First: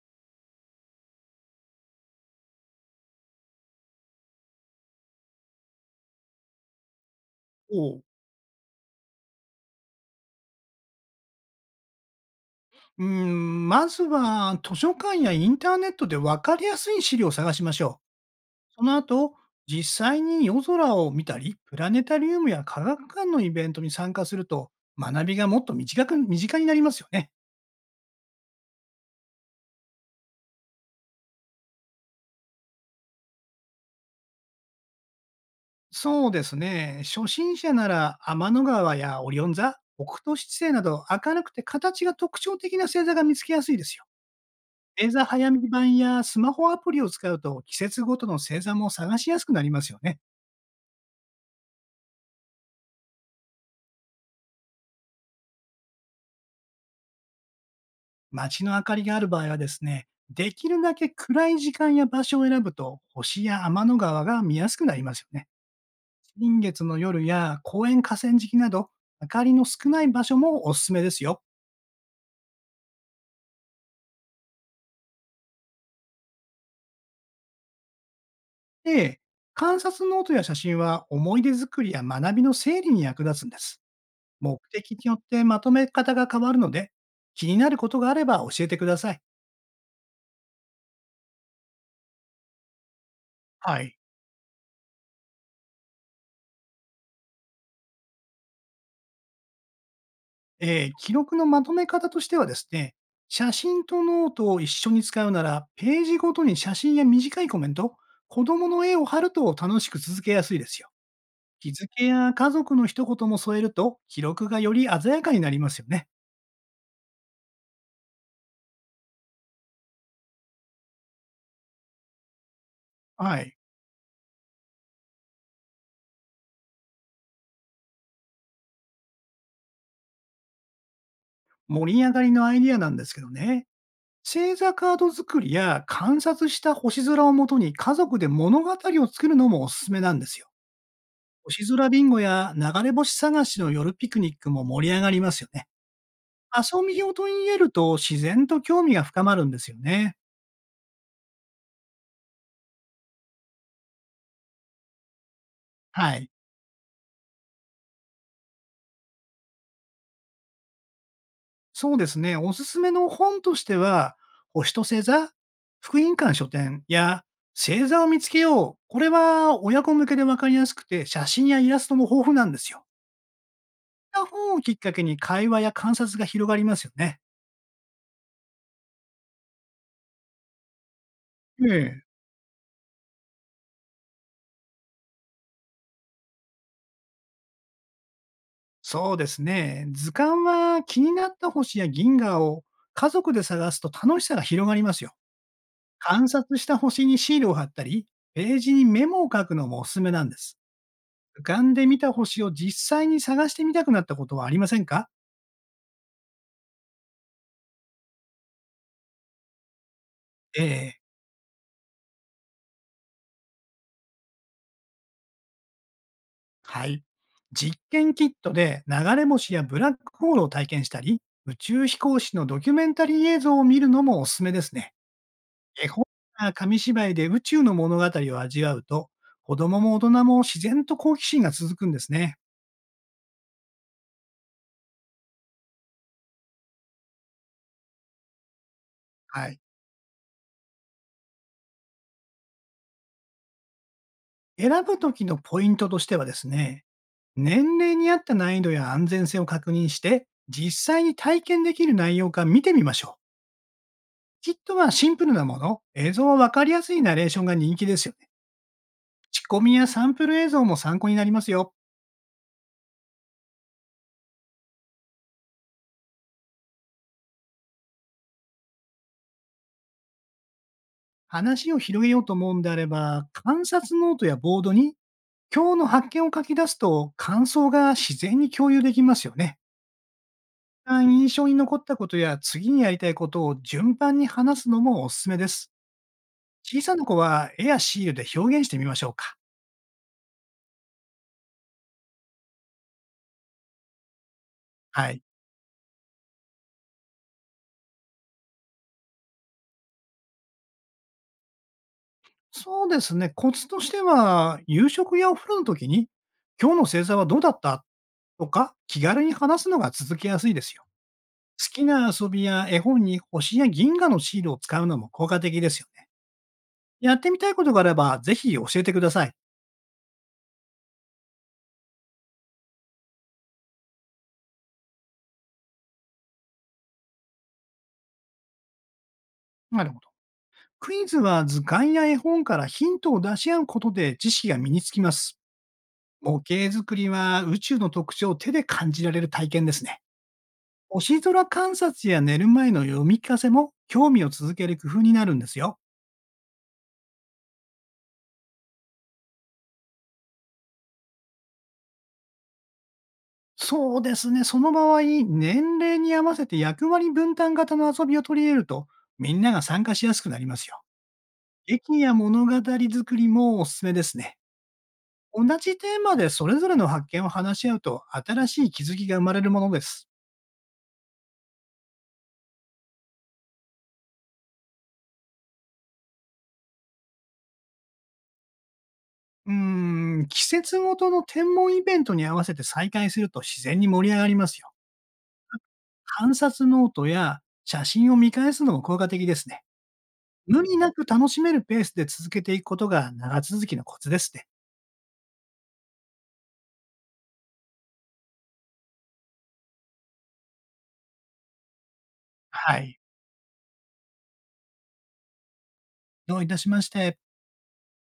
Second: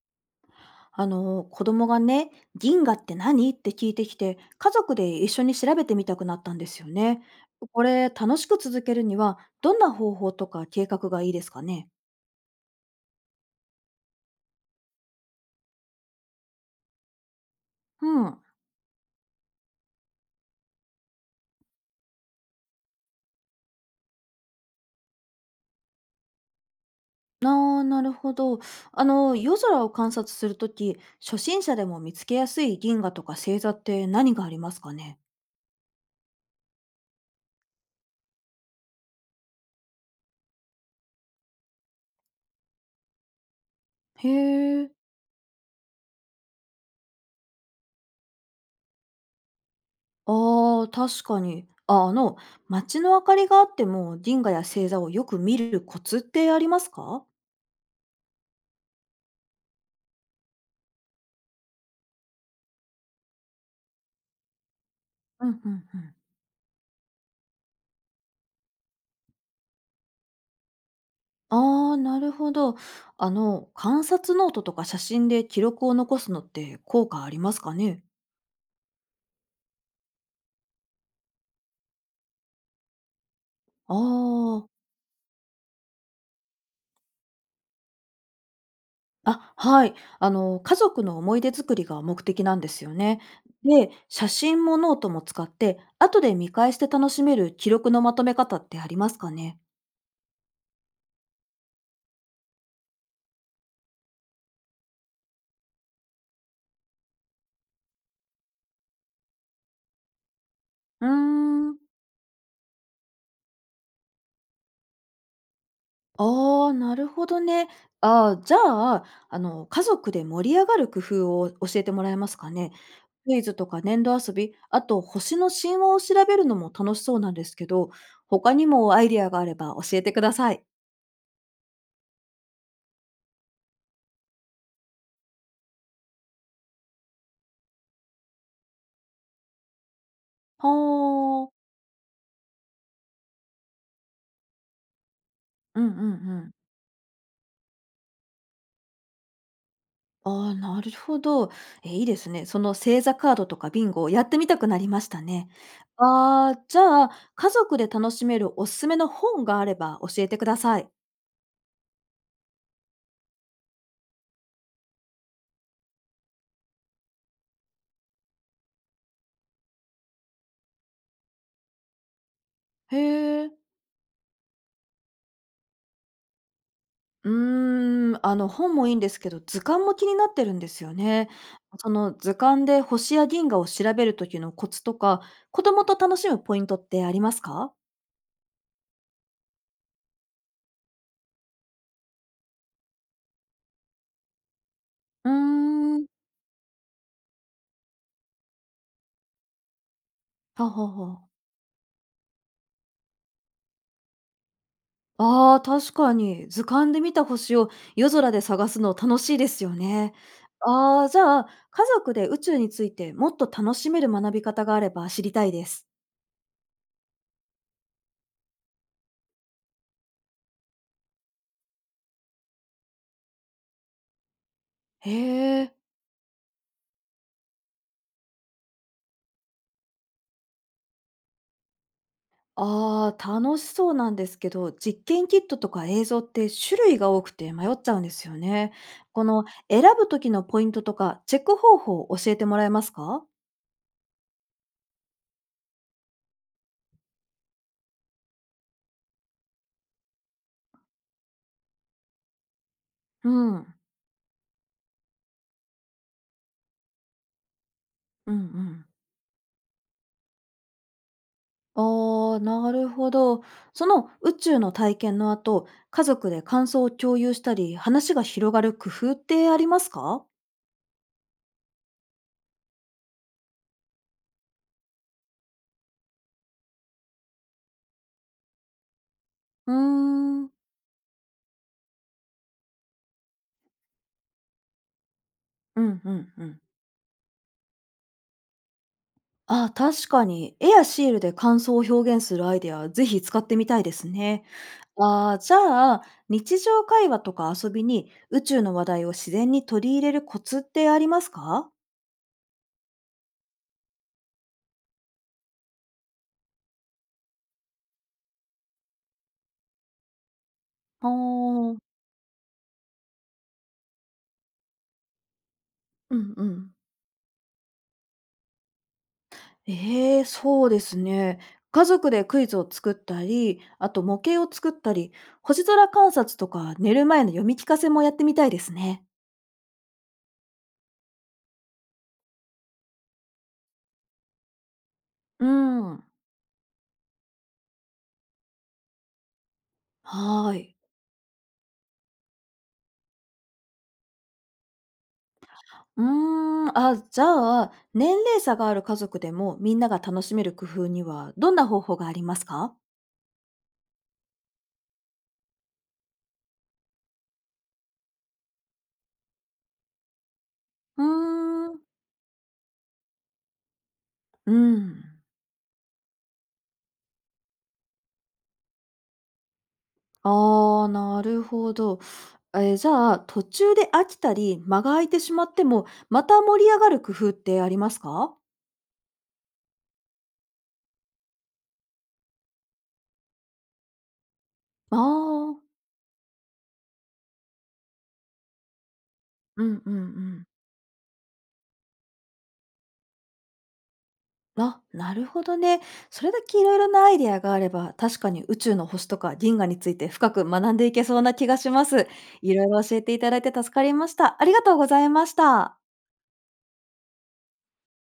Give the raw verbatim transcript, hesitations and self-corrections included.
あの、子供がね、銀河って何って聞いてきて、家族で一緒に調べてみたくなったんですよね。こおう。れ、楽しく続けるには、どんな方法とか計画がいいですかね？うーん、まずは図書館やインターネットで分かりやすい資料を探しましょうん。う。その後、実際に夜空を見たり、プラネタリウムや科学館のイベントに参加すると、学びがもっと短く、身近になりますよね。ああ、なるほど。あの、夜空を観察するとき、初心者でも見つけやすい銀河とか星座って何がありますかね？そうですね。初心者なら天の川やオリオン座、北斗七星など明るくて形が特徴的な星座が見つけやすいですよ。へえ。星座早見版やスマホアプリを使うと季節ごとの星座も探しやすくなりますよね。ああ、確かに。あ、あの、街の明かりがあっても銀河や星座をよく見るコツってありますか？街の明かりがある場合はですね、できるだけ暗い時間や場所を選ぶと、星や天の川が見やすくなりますようね。んうんうん。新月の夜や公園河川敷など、明かりの少ない場所もおすすめですよ。ああ、なるほど。あの、観察ノートとか写真で記録を残すのって効果ありますかね？で、観察ノートや写真は思い出作りや学びの整理に役立つんです。あ目あ。的によってまとめ方が変わるので、気になることがあれば教えてください。あ、はい。あの、家族の思い出作りが目的なんですよね。はで、い。写真もノートも使って、後で見返して楽しめる記録のまとめ方ってありますかね？えー記録のまとめ方としてはですね、写真とノートを一緒に使うなら、ページごとに写真や短いコメント、子供の絵を貼ると楽しく続けやすいですよ。うー日ん。付や家族の一言も添えると、記録がより鮮やかになりますよね。ああ、なるほどね。ああ、じゃあ、あの、家族で盛り上がる工夫を教えてもらえますかね？クはイズい。とか粘土遊び、あと星の神話を調べるのも楽しそうなんですけど、他にもアイディアがあれば教えてください。盛り上がりのアイディアなんですけどね。星座カード作りや観察した星空をもとに家族で物語を作るのもおすすめなんですよ。はあ。星空ビンゴや流れ星探しの夜ピクニックも盛り上がりますよね。うんうんうん。遊びを取り入れると、自然と興味が深まるんですよね。ああ、なるほど。え、いいですね。その星座カードとかビンゴをやってみたくなりましたね。はい。ああ、じゃあ、家族で楽しめるおすすめの本があれば教えてください。そうですね、おすすめの本としては、星と星座、福音館書店や星座を見つけよう。これは親子向けでわかりやすくて、写真やイラストも豊富なんですよ。へえ。こういった本をきっかけに会話や観察が広がりますよね。うーん、あの、本もいいんですけど、図鑑も気になってるんですよね。えそえ。の図鑑で星や銀河を調べる時のコツとか、子供と楽しむポイントってありますか？そうですね。図鑑は気になった星や銀河を家族で探すと楽しさが広がりますよ。うーん。観察した星にシールを貼ったり、ページにメモを書くのもおすすめなんです。ははは。浮かんでみた星を実際に探してみたくなったことはありませんか？ああ、確かに。図鑑で見た星を夜空で探すの楽しいですよね。ええ、ああ、じゃあ、家族で宇宙についてもっと楽しめる学び方があれば知りたいです。はい。実験キットで流れ星やブラックホールを体験したり、宇宙飛行士のドキュメンタリー映像を見るのもおすすめですね。へえ。絵本や紙芝居で宇宙の物語を味わうと、子供も大人も自然と好奇心が続くんですね。ああ、楽しそうなんですけど、実験キットとか映像って種類が多くて迷っちゃうんですよね。このはい。選ぶ時のポイントとかチェック方法を教えてもらえますか？選ぶ時のポイントとしてはですね、年齢に合った難易度や安全性を確認して、実際に体験できる内容か見てみましょう。うん。きっとはシンプルなもの、映像はわかりやすいナレーションが人気ですよね。うんうん。仕込みやサンプル映像も参考になりますよ。ああ、なるほど。その宇宙の体験の後、家族で感想を共有したり、話が広がる工夫ってありますか？話を広げようと思うんであれば、観察ノートやボードに今日の発見を書き出すと感想が自然に共有できますよね。うーん。一番印象に残ったことや次にやりたいことを順番に話すのもおすすめです。うんうんうん。小さな子は絵やシールで表現してみましょうか。ああ、確かに。絵やシールで感想を表現するアイデア、ぜひ使ってみたいですね。はい。ああ、じゃあ、日常会話とか遊びに宇宙の話題を自然に取り入れるコツってありますか？そうですね、コツとしては、夕食やお風呂の時に、今日の星座はどうだったとか、気軽に話すのが続けやすいですよ。あ好あ、きな遊びや絵本に星や銀河のシールを使うのも効果的ですよね。うんうん。やってみたいことがあれば、ぜひ教えてください。ええ、そうですね。家族でクイズを作ったり、あと模型を作ったり、星空観察とか寝る前の読み聞かせもやってみたいですね。なるほど。クイズは図鑑や絵本からヒントを出し合うことで知識が身につきます。うん。模型作りは宇宙の特徴を手で感じられる体験ですね。はーい。星空観察や寝る前の読み聞かせも興味を続ける工夫になるんですよ。うーん、あ、じゃあ、年齢差がある家族でもみんなが楽しめる工夫にはどんな方法がありますか？そうですね。その場合、年齢に合わせて役割分担型の遊びを取り入れると、みんなが参加しやすくなりますよ。うーん。劇や物語作りもおすすめですね。うん。同じテーマでそれぞれの発見を話し合うと、新しい気づきが生まれるものです。ああ、なるほど。えー、じゃあ、途中で飽きたり、間が空いてしまっても、また盛り上がる工夫ってありますか？うーん、季節ごとの天文イベントに合わせて再開すると自然に盛り上がりますよ。ああー、観察ノートや写真を見返すのも効果的ですね。うんうんうん。無理なく楽しめるペースで続けていくことが長続きのコツですね。あ、なるほどね。それだけいろいろなアイデアがあれば、確かに宇宙の星とか銀河について深く学んでいけそうな気がします。いろいはろ教い。えていただいて助かりました。ありがとうございました。どういたしまして。